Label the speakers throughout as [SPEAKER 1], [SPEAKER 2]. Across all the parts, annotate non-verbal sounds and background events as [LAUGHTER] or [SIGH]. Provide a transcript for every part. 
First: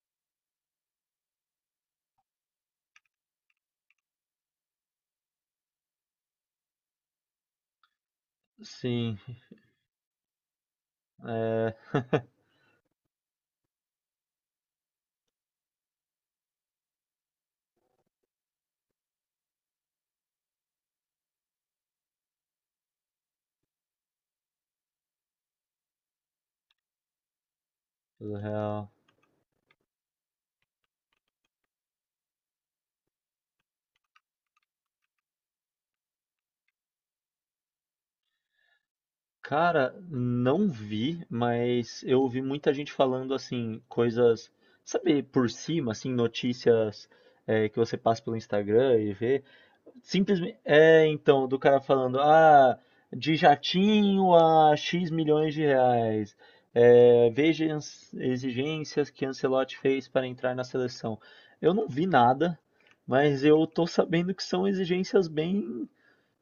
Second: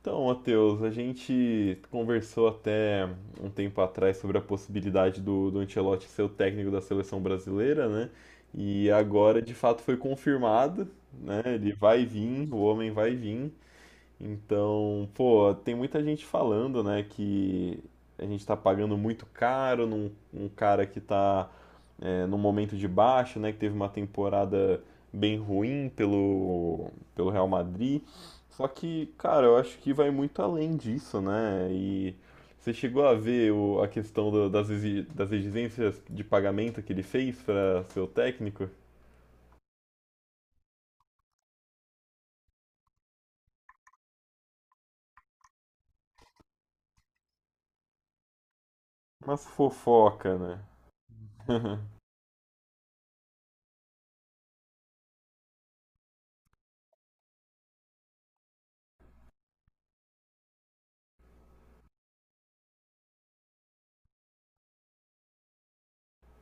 [SPEAKER 1] Então, Matheus, a gente conversou até um tempo atrás sobre a possibilidade do Ancelotti ser o técnico da seleção brasileira, né? E
[SPEAKER 2] Sim,
[SPEAKER 1] agora de fato foi confirmado, né? Ele
[SPEAKER 2] é.
[SPEAKER 1] vai
[SPEAKER 2] [LAUGHS]
[SPEAKER 1] vir, o homem vai vir. Então, pô, tem muita gente falando, né, que a gente tá pagando muito caro num cara que tá num momento de baixa, né, que teve uma temporada bem ruim pelo Real Madrid.
[SPEAKER 2] Tudo
[SPEAKER 1] Só
[SPEAKER 2] real.
[SPEAKER 1] que, cara, eu acho que vai muito além disso, né? E você chegou a ver a questão das exigências de pagamento que ele fez para seu técnico?
[SPEAKER 2] Cara, não vi, mas eu ouvi muita gente falando assim, coisas, sabe, por cima, assim, notícias que você passa pelo Instagram e vê.
[SPEAKER 1] Mas fofoca,
[SPEAKER 2] Simplesmente,
[SPEAKER 1] né?
[SPEAKER 2] então, do
[SPEAKER 1] [LAUGHS]
[SPEAKER 2] cara falando, ah, de jatinho a X milhões de reais. É, veja as exigências que Ancelotti fez para entrar na seleção. Eu não vi nada, mas eu tô sabendo que são exigências bem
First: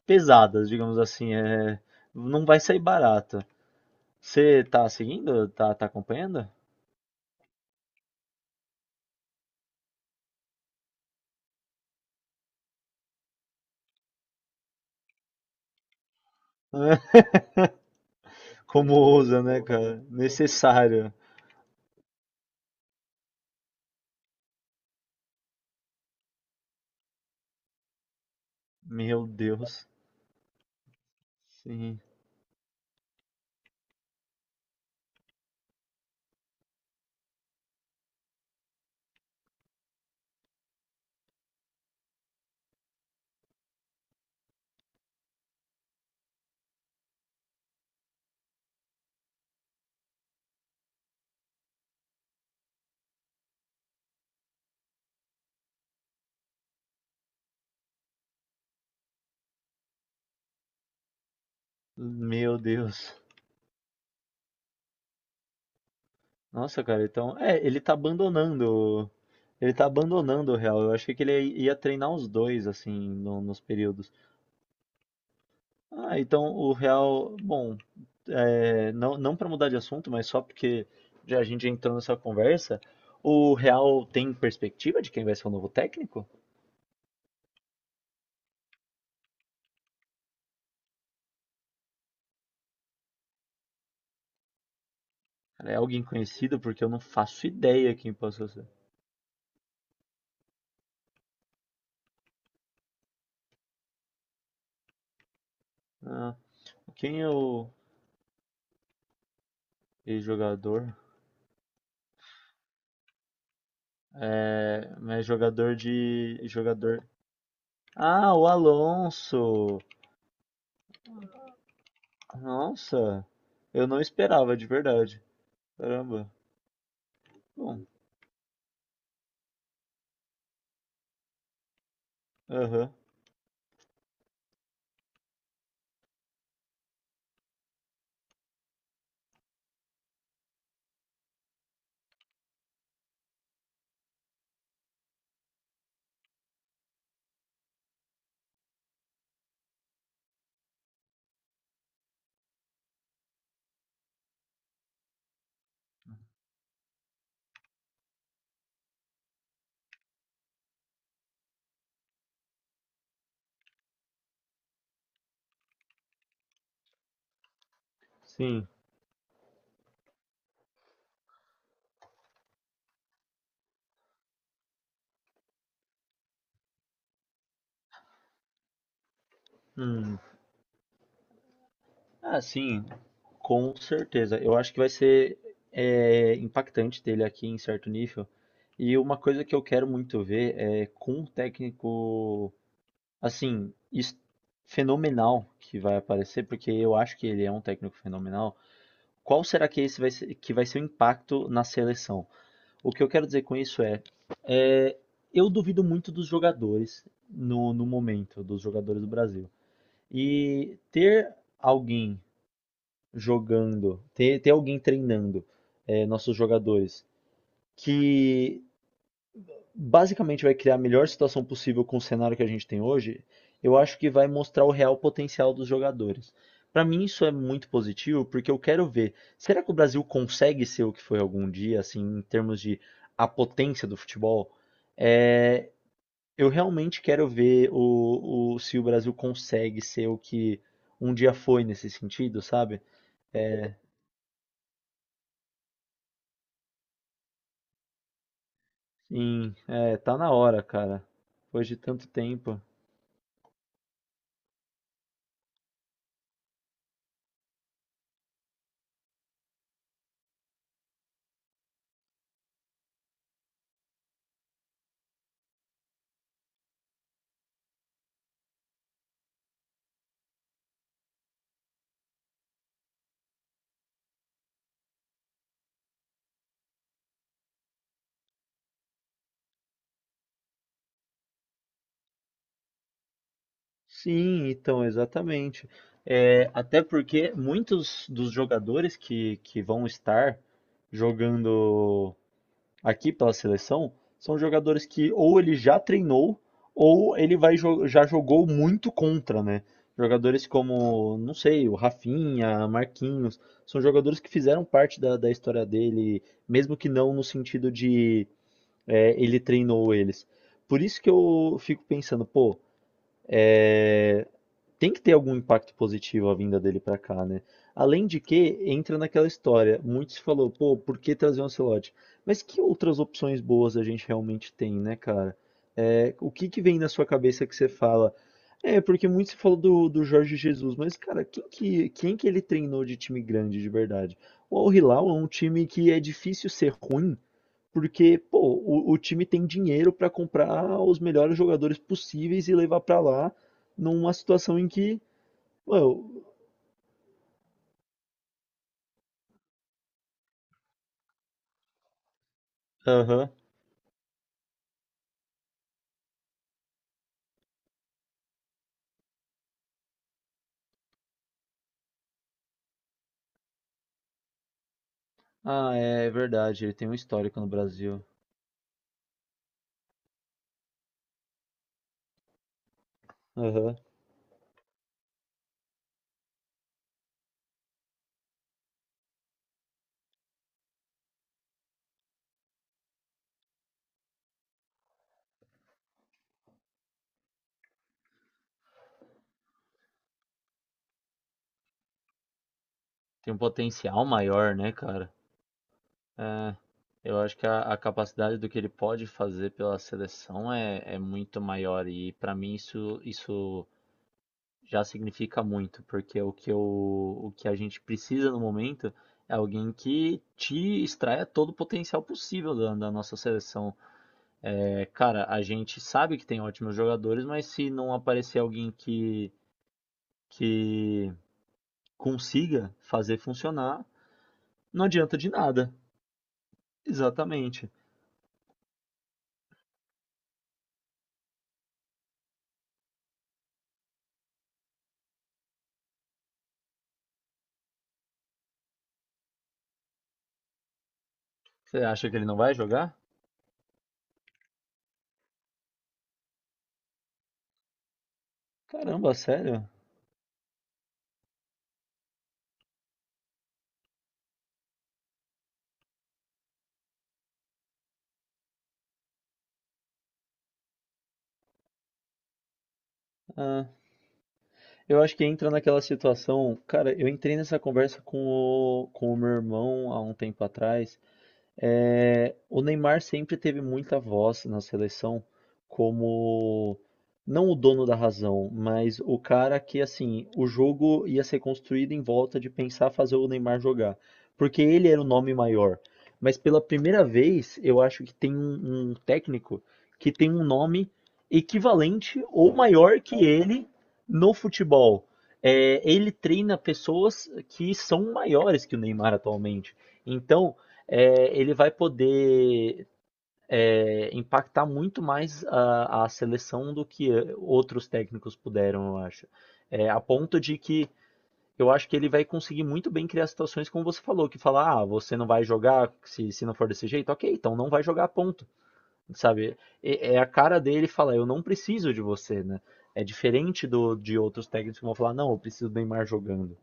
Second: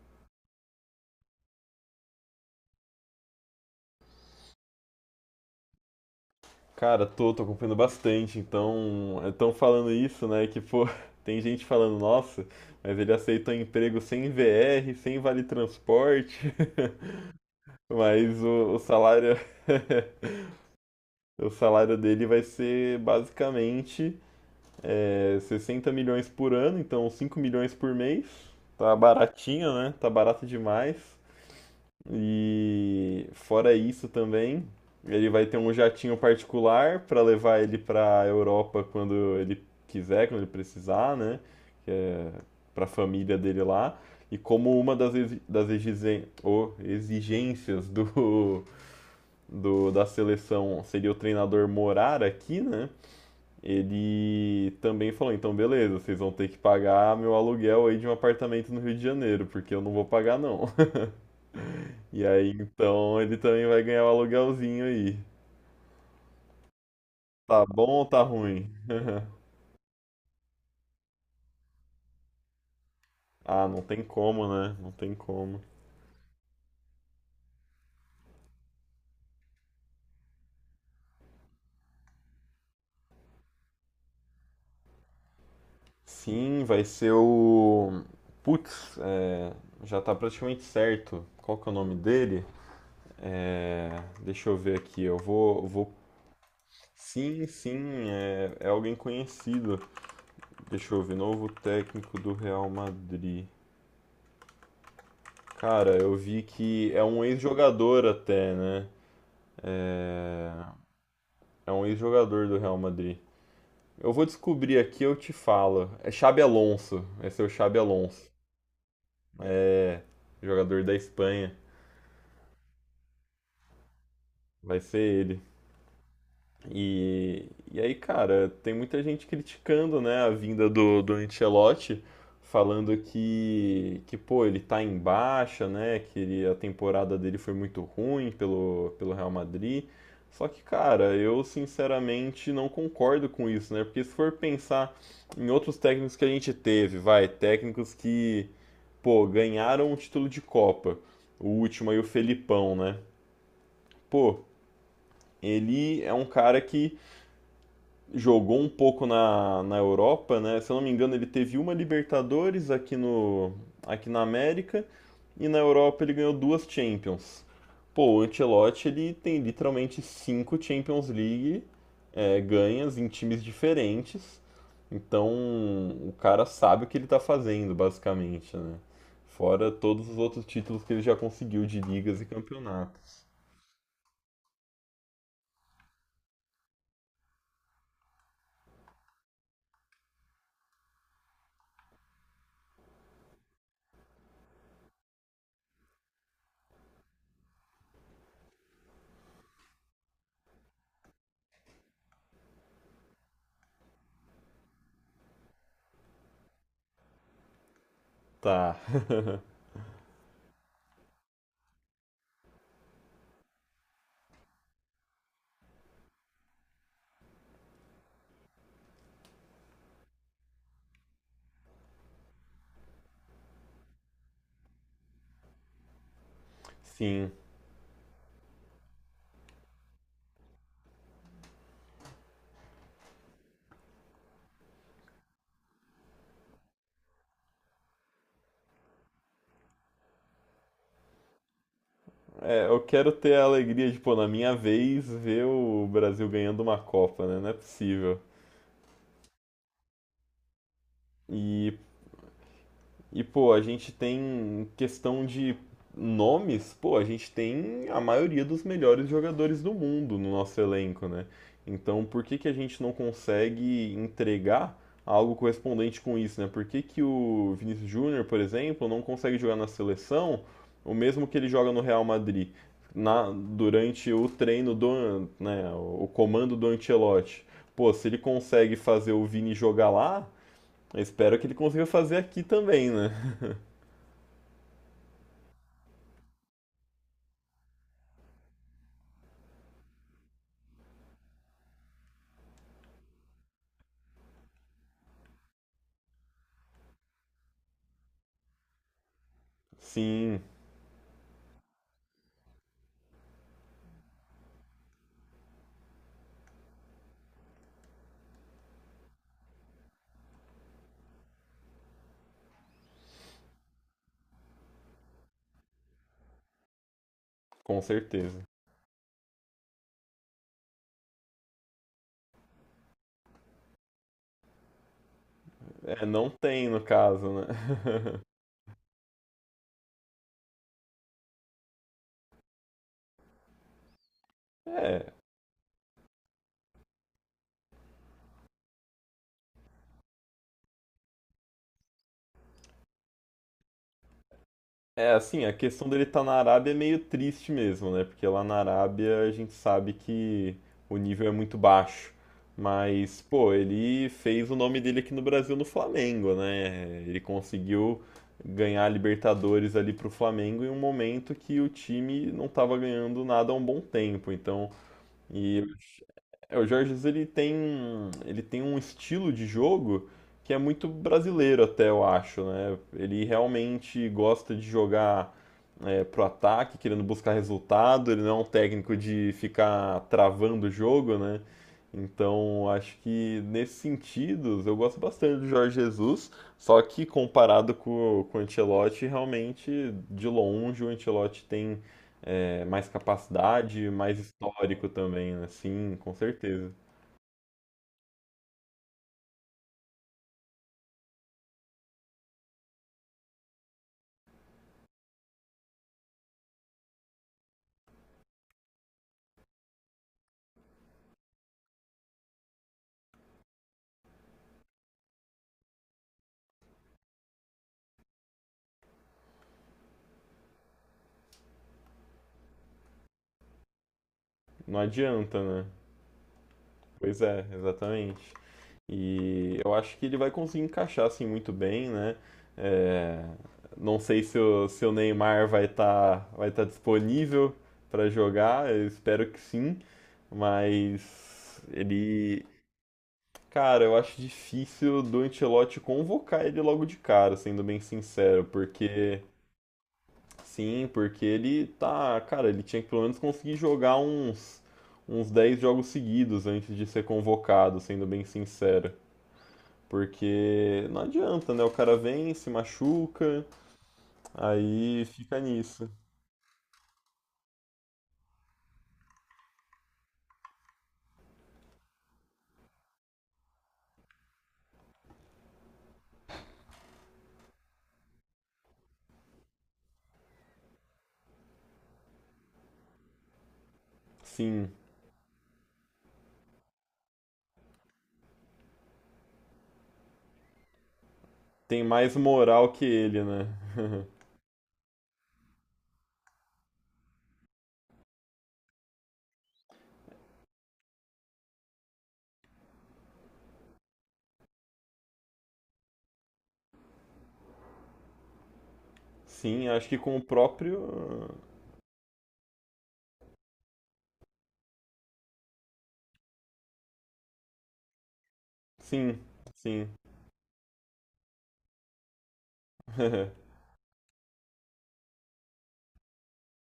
[SPEAKER 2] pesadas, digamos assim, não vai sair barato. Você tá seguindo? Tá acompanhando?
[SPEAKER 1] Cara, tô acompanhando bastante, então estão falando isso, né? Que pô, [LAUGHS] tem gente falando, nossa, mas ele aceitou emprego sem VR, sem vale transporte.
[SPEAKER 2] [LAUGHS]
[SPEAKER 1] Mas o
[SPEAKER 2] Como
[SPEAKER 1] salário
[SPEAKER 2] ousa, né, cara? Necessário.
[SPEAKER 1] [LAUGHS] o salário dele vai ser basicamente 60 milhões por ano, então 5 milhões por mês. Tá
[SPEAKER 2] Meu
[SPEAKER 1] baratinho,
[SPEAKER 2] Deus.
[SPEAKER 1] né? Tá barato demais.
[SPEAKER 2] Sim.
[SPEAKER 1] E fora isso também, ele vai ter um jatinho particular para levar ele para Europa quando ele quiser, quando ele precisar, né? Que é para a família dele lá. E como uma exigências do da seleção seria o treinador morar aqui, né? Ele também falou, então beleza, vocês vão ter que pagar meu aluguel aí de um apartamento no Rio de Janeiro, porque eu não vou pagar não. [LAUGHS] E aí,
[SPEAKER 2] Meu Deus.
[SPEAKER 1] então, ele também vai ganhar o aluguelzinho aí.
[SPEAKER 2] Nossa, cara, então,
[SPEAKER 1] Tá
[SPEAKER 2] ele
[SPEAKER 1] bom
[SPEAKER 2] tá
[SPEAKER 1] ou tá ruim?
[SPEAKER 2] abandonando,
[SPEAKER 1] [LAUGHS]
[SPEAKER 2] ele tá abandonando o real. Eu achei que ele ia treinar os dois assim nos
[SPEAKER 1] Ah, não tem
[SPEAKER 2] períodos.
[SPEAKER 1] como, né? Não tem como.
[SPEAKER 2] Ah, então o real, bom, não para mudar de assunto, mas só porque já a gente entrou nessa conversa, o Real tem perspectiva de quem vai ser o novo técnico?
[SPEAKER 1] Sim, vai ser o. Putz, é, já tá praticamente certo. Qual que é o nome dele? É, deixa eu ver aqui. Eu vou, eu
[SPEAKER 2] Cara, é
[SPEAKER 1] vou
[SPEAKER 2] alguém conhecido porque eu não
[SPEAKER 1] Sim,
[SPEAKER 2] faço ideia
[SPEAKER 1] sim,
[SPEAKER 2] quem possa
[SPEAKER 1] é, é
[SPEAKER 2] ser.
[SPEAKER 1] alguém conhecido. Deixa eu ver, novo técnico do Real Madrid. Cara, eu
[SPEAKER 2] Ah,
[SPEAKER 1] vi que é
[SPEAKER 2] quem
[SPEAKER 1] um
[SPEAKER 2] é o
[SPEAKER 1] ex-jogador até, né? É,
[SPEAKER 2] ex-jogador?
[SPEAKER 1] é um ex-jogador do Real Madrid. Eu vou descobrir
[SPEAKER 2] É,
[SPEAKER 1] aqui, eu
[SPEAKER 2] mas
[SPEAKER 1] te
[SPEAKER 2] jogador
[SPEAKER 1] falo. É
[SPEAKER 2] de
[SPEAKER 1] Xabi Alonso.
[SPEAKER 2] jogador.
[SPEAKER 1] Esse é o Xabi Alonso.
[SPEAKER 2] Ah, o Alonso.
[SPEAKER 1] É jogador da Espanha.
[SPEAKER 2] Nossa, eu não esperava de
[SPEAKER 1] Vai ser
[SPEAKER 2] verdade.
[SPEAKER 1] ele.
[SPEAKER 2] Caramba.
[SPEAKER 1] E, e
[SPEAKER 2] Bom,
[SPEAKER 1] aí, cara, tem muita gente criticando, né, a vinda do Ancelotti,
[SPEAKER 2] aham.
[SPEAKER 1] falando que, pô, ele tá em baixa, né, que ele- a temporada dele foi muito ruim pelo Real Madrid. Só que, cara, eu sinceramente não concordo com isso, né, porque se for pensar em outros técnicos que a gente teve, vai, técnicos que, pô, ganharam o título de Copa, o último aí, o Felipão, né, pô, ele é um cara que jogou um pouco na Europa, né? Se eu não me engano, ele teve uma Libertadores aqui no aqui na América e na Europa ele ganhou duas Champions. Pô, o
[SPEAKER 2] Sim.
[SPEAKER 1] Ancelotti ele tem literalmente cinco Champions League ganhas em times diferentes. Então o cara sabe o que ele tá fazendo, basicamente, né? Fora todos os
[SPEAKER 2] Hum.
[SPEAKER 1] outros títulos que ele já conseguiu de ligas e
[SPEAKER 2] Ah, sim,
[SPEAKER 1] campeonatos.
[SPEAKER 2] com certeza. Eu acho que vai ser impactante ter ele aqui em certo nível. E uma coisa que eu quero muito ver é com um técnico, assim, fenomenal que vai aparecer, porque eu acho que ele é um técnico fenomenal. Qual será que esse vai ser, que vai ser o impacto na seleção? O que eu quero dizer com isso é, é, eu duvido muito dos jogadores no momento, dos
[SPEAKER 1] Tá,
[SPEAKER 2] jogadores do Brasil. E ter alguém jogando, ter alguém treinando nossos jogadores, que basicamente vai criar a melhor situação possível com o cenário que a gente tem hoje, eu acho que vai mostrar o real potencial dos jogadores. Para mim isso
[SPEAKER 1] sim.
[SPEAKER 2] é muito positivo, porque eu quero ver, será que o Brasil consegue ser o que foi algum dia, assim, em termos de a potência do futebol? É, eu realmente quero ver se o Brasil consegue ser o que um dia foi nesse sentido,
[SPEAKER 1] É, eu
[SPEAKER 2] sabe?
[SPEAKER 1] quero ter a alegria de, pô, na minha vez, ver o Brasil ganhando uma Copa, né? Não é possível.
[SPEAKER 2] Sim, é, tá na hora, cara. Depois de
[SPEAKER 1] E,
[SPEAKER 2] tanto tempo.
[SPEAKER 1] E, pô, a gente tem questão de nomes, pô, a gente tem a maioria dos melhores jogadores do mundo no nosso elenco, né? Então, por que que a gente não consegue entregar algo correspondente com isso, né? Por que que o Vinícius Júnior, por exemplo, não consegue jogar na seleção o mesmo que ele joga no Real Madrid? Na, durante o treino do, né, o comando do Ancelotti. Pô, se ele consegue fazer o Vini jogar lá, eu espero que ele consiga fazer aqui também, né?
[SPEAKER 2] Sim, então, exatamente. É, até porque muitos dos jogadores que vão estar jogando aqui pela seleção são jogadores que ou ele já treinou ou ele já jogou muito contra, né?
[SPEAKER 1] Sim,
[SPEAKER 2] Jogadores como, não sei, o Rafinha, Marquinhos, são jogadores que fizeram parte da história dele, mesmo que não no sentido. É, ele treinou eles. Por isso que eu fico pensando, pô, é, tem que ter algum impacto positivo a vinda dele pra cá, né?
[SPEAKER 1] com
[SPEAKER 2] Além de
[SPEAKER 1] certeza.
[SPEAKER 2] que, entra naquela história, muitos falou, pô, por que trazer um Ancelotti? Mas que outras opções boas a gente realmente tem, né, cara?
[SPEAKER 1] É,
[SPEAKER 2] É,
[SPEAKER 1] não
[SPEAKER 2] o que que
[SPEAKER 1] tem
[SPEAKER 2] vem
[SPEAKER 1] no
[SPEAKER 2] na sua
[SPEAKER 1] caso, né?
[SPEAKER 2] cabeça que você fala?
[SPEAKER 1] [LAUGHS]
[SPEAKER 2] É, porque muito se falou do Jorge Jesus, mas, cara, quem que ele treinou de time grande de verdade? O Al Hilal
[SPEAKER 1] É,
[SPEAKER 2] é um time que é difícil ser ruim, porque, pô, o time tem dinheiro para comprar os melhores jogadores possíveis e levar para lá numa situação em que,
[SPEAKER 1] é assim, a questão dele estar
[SPEAKER 2] pô,
[SPEAKER 1] na Arábia é meio triste mesmo, né? Porque lá na Arábia a gente sabe que o nível é muito baixo. Mas,
[SPEAKER 2] aham.
[SPEAKER 1] pô, ele fez o nome dele aqui no Brasil no Flamengo, né? Ele conseguiu ganhar a Libertadores ali pro Flamengo em um momento que o time não estava ganhando nada há um bom tempo. Então, e
[SPEAKER 2] Ah, é é
[SPEAKER 1] É,
[SPEAKER 2] verdade,
[SPEAKER 1] o
[SPEAKER 2] ele tem um
[SPEAKER 1] Georges
[SPEAKER 2] histórico no Brasil.
[SPEAKER 1] ele tem um estilo de jogo que é muito brasileiro até, eu acho, né? Ele
[SPEAKER 2] Aham.
[SPEAKER 1] realmente gosta de jogar pro ataque, querendo buscar resultado, ele não é um técnico de ficar travando o jogo, né? Então, acho que nesse sentido, eu gosto bastante do Jorge Jesus, só que comparado com o Ancelotti, realmente, de longe, o Ancelotti tem mais
[SPEAKER 2] Tem um
[SPEAKER 1] capacidade,
[SPEAKER 2] potencial
[SPEAKER 1] mais
[SPEAKER 2] maior, né,
[SPEAKER 1] histórico
[SPEAKER 2] cara?
[SPEAKER 1] também, né? Sim, com
[SPEAKER 2] É,
[SPEAKER 1] certeza.
[SPEAKER 2] eu acho que a capacidade do que ele pode fazer pela seleção é muito maior e pra mim isso já significa muito, porque o que a gente precisa no momento é alguém que te extraia todo o potencial possível da nossa seleção. É, cara, a gente sabe que tem ótimos jogadores, mas se não aparecer alguém que consiga fazer funcionar,
[SPEAKER 1] Não
[SPEAKER 2] não adianta de
[SPEAKER 1] adianta, né?
[SPEAKER 2] nada.
[SPEAKER 1] Pois é,
[SPEAKER 2] Exatamente.
[SPEAKER 1] exatamente. E eu acho que ele vai conseguir encaixar assim muito bem, né? É, não sei se o, se o Neymar vai tá disponível para jogar, eu espero que sim, mas
[SPEAKER 2] Você acha que ele não
[SPEAKER 1] ele,
[SPEAKER 2] vai jogar?
[SPEAKER 1] cara, eu acho difícil do Ancelotti convocar ele logo de cara, sendo bem sincero,
[SPEAKER 2] Caramba,
[SPEAKER 1] porque
[SPEAKER 2] sério?
[SPEAKER 1] Sim, porque ele tá, cara, ele tinha que pelo menos conseguir jogar uns 10 jogos seguidos antes de ser convocado, sendo bem sincero. Porque não adianta, né? O cara vem, se machuca,
[SPEAKER 2] Ah, eu
[SPEAKER 1] aí
[SPEAKER 2] acho que
[SPEAKER 1] fica
[SPEAKER 2] entra naquela
[SPEAKER 1] nisso.
[SPEAKER 2] situação. Cara, eu entrei nessa conversa com o meu irmão há um tempo atrás. É, o Neymar sempre teve muita voz na seleção como não o dono da razão, mas o cara que assim, o jogo ia ser construído em volta de pensar fazer o Neymar jogar, porque
[SPEAKER 1] Sim,
[SPEAKER 2] ele era o nome maior. Mas pela primeira vez, eu acho que tem um técnico que tem um nome
[SPEAKER 1] tem mais
[SPEAKER 2] equivalente ou
[SPEAKER 1] moral que
[SPEAKER 2] maior
[SPEAKER 1] ele,
[SPEAKER 2] que
[SPEAKER 1] né?
[SPEAKER 2] ele
[SPEAKER 1] [LAUGHS]
[SPEAKER 2] no futebol. É, ele treina pessoas que são maiores que o Neymar atualmente. Então, ele vai poder impactar muito mais a seleção do que outros técnicos puderam, eu acho.
[SPEAKER 1] Sim, acho
[SPEAKER 2] É,
[SPEAKER 1] que
[SPEAKER 2] a
[SPEAKER 1] com o
[SPEAKER 2] ponto de que
[SPEAKER 1] próprio.
[SPEAKER 2] eu acho que ele vai conseguir muito bem criar situações como você falou, que fala, ah, você não vai jogar se não for desse jeito, ok, então não vai jogar ponto,
[SPEAKER 1] Sim,
[SPEAKER 2] sabe?
[SPEAKER 1] sim.
[SPEAKER 2] É, é a cara dele falar, eu não preciso de você, né? É
[SPEAKER 1] [LAUGHS]
[SPEAKER 2] diferente de outros técnicos que vão falar, não, eu preciso do Neymar jogando.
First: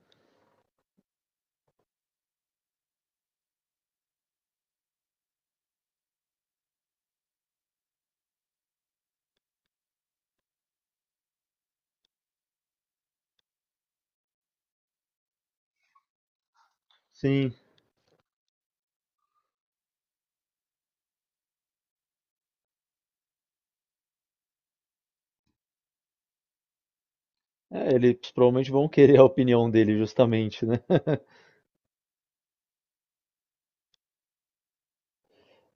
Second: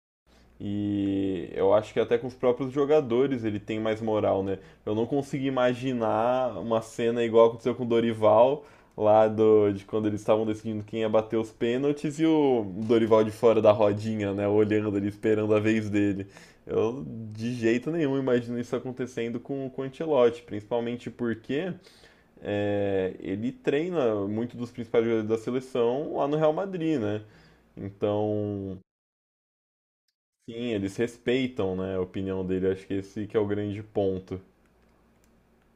[SPEAKER 1] E eu acho que até com os próprios jogadores ele tem mais moral, né? Eu não consigo imaginar uma cena igual aconteceu com o Dorival, lá do, de quando eles estavam decidindo quem ia bater os pênaltis e o Dorival de fora da rodinha, né? Olhando ali, esperando a vez dele. Eu de
[SPEAKER 2] Sim.
[SPEAKER 1] jeito nenhum imagino isso acontecendo com o Ancelotti, principalmente porque é, ele treina muito dos principais jogadores da seleção lá no Real Madrid, né?
[SPEAKER 2] É, eles provavelmente
[SPEAKER 1] Então
[SPEAKER 2] vão querer a opinião dele, justamente,
[SPEAKER 1] Sim,
[SPEAKER 2] né?
[SPEAKER 1] eles respeitam, né, a opinião dele. Acho que esse que é o grande ponto.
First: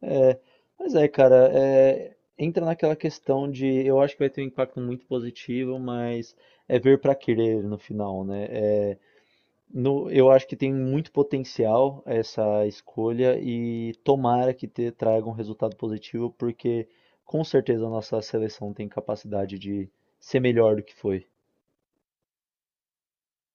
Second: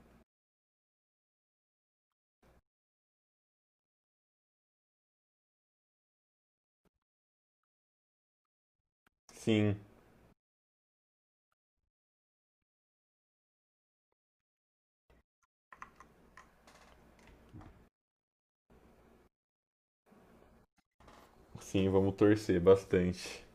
[SPEAKER 2] É, mas cara, entra naquela questão de, eu acho que vai ter um impacto muito positivo, mas é ver para querer no final, né? É,
[SPEAKER 1] Sim,
[SPEAKER 2] eu acho que tem muito potencial essa escolha e tomara que traga um resultado positivo, porque com certeza a nossa seleção tem capacidade de ser melhor do que foi.
[SPEAKER 1] sim, vamos torcer bastante.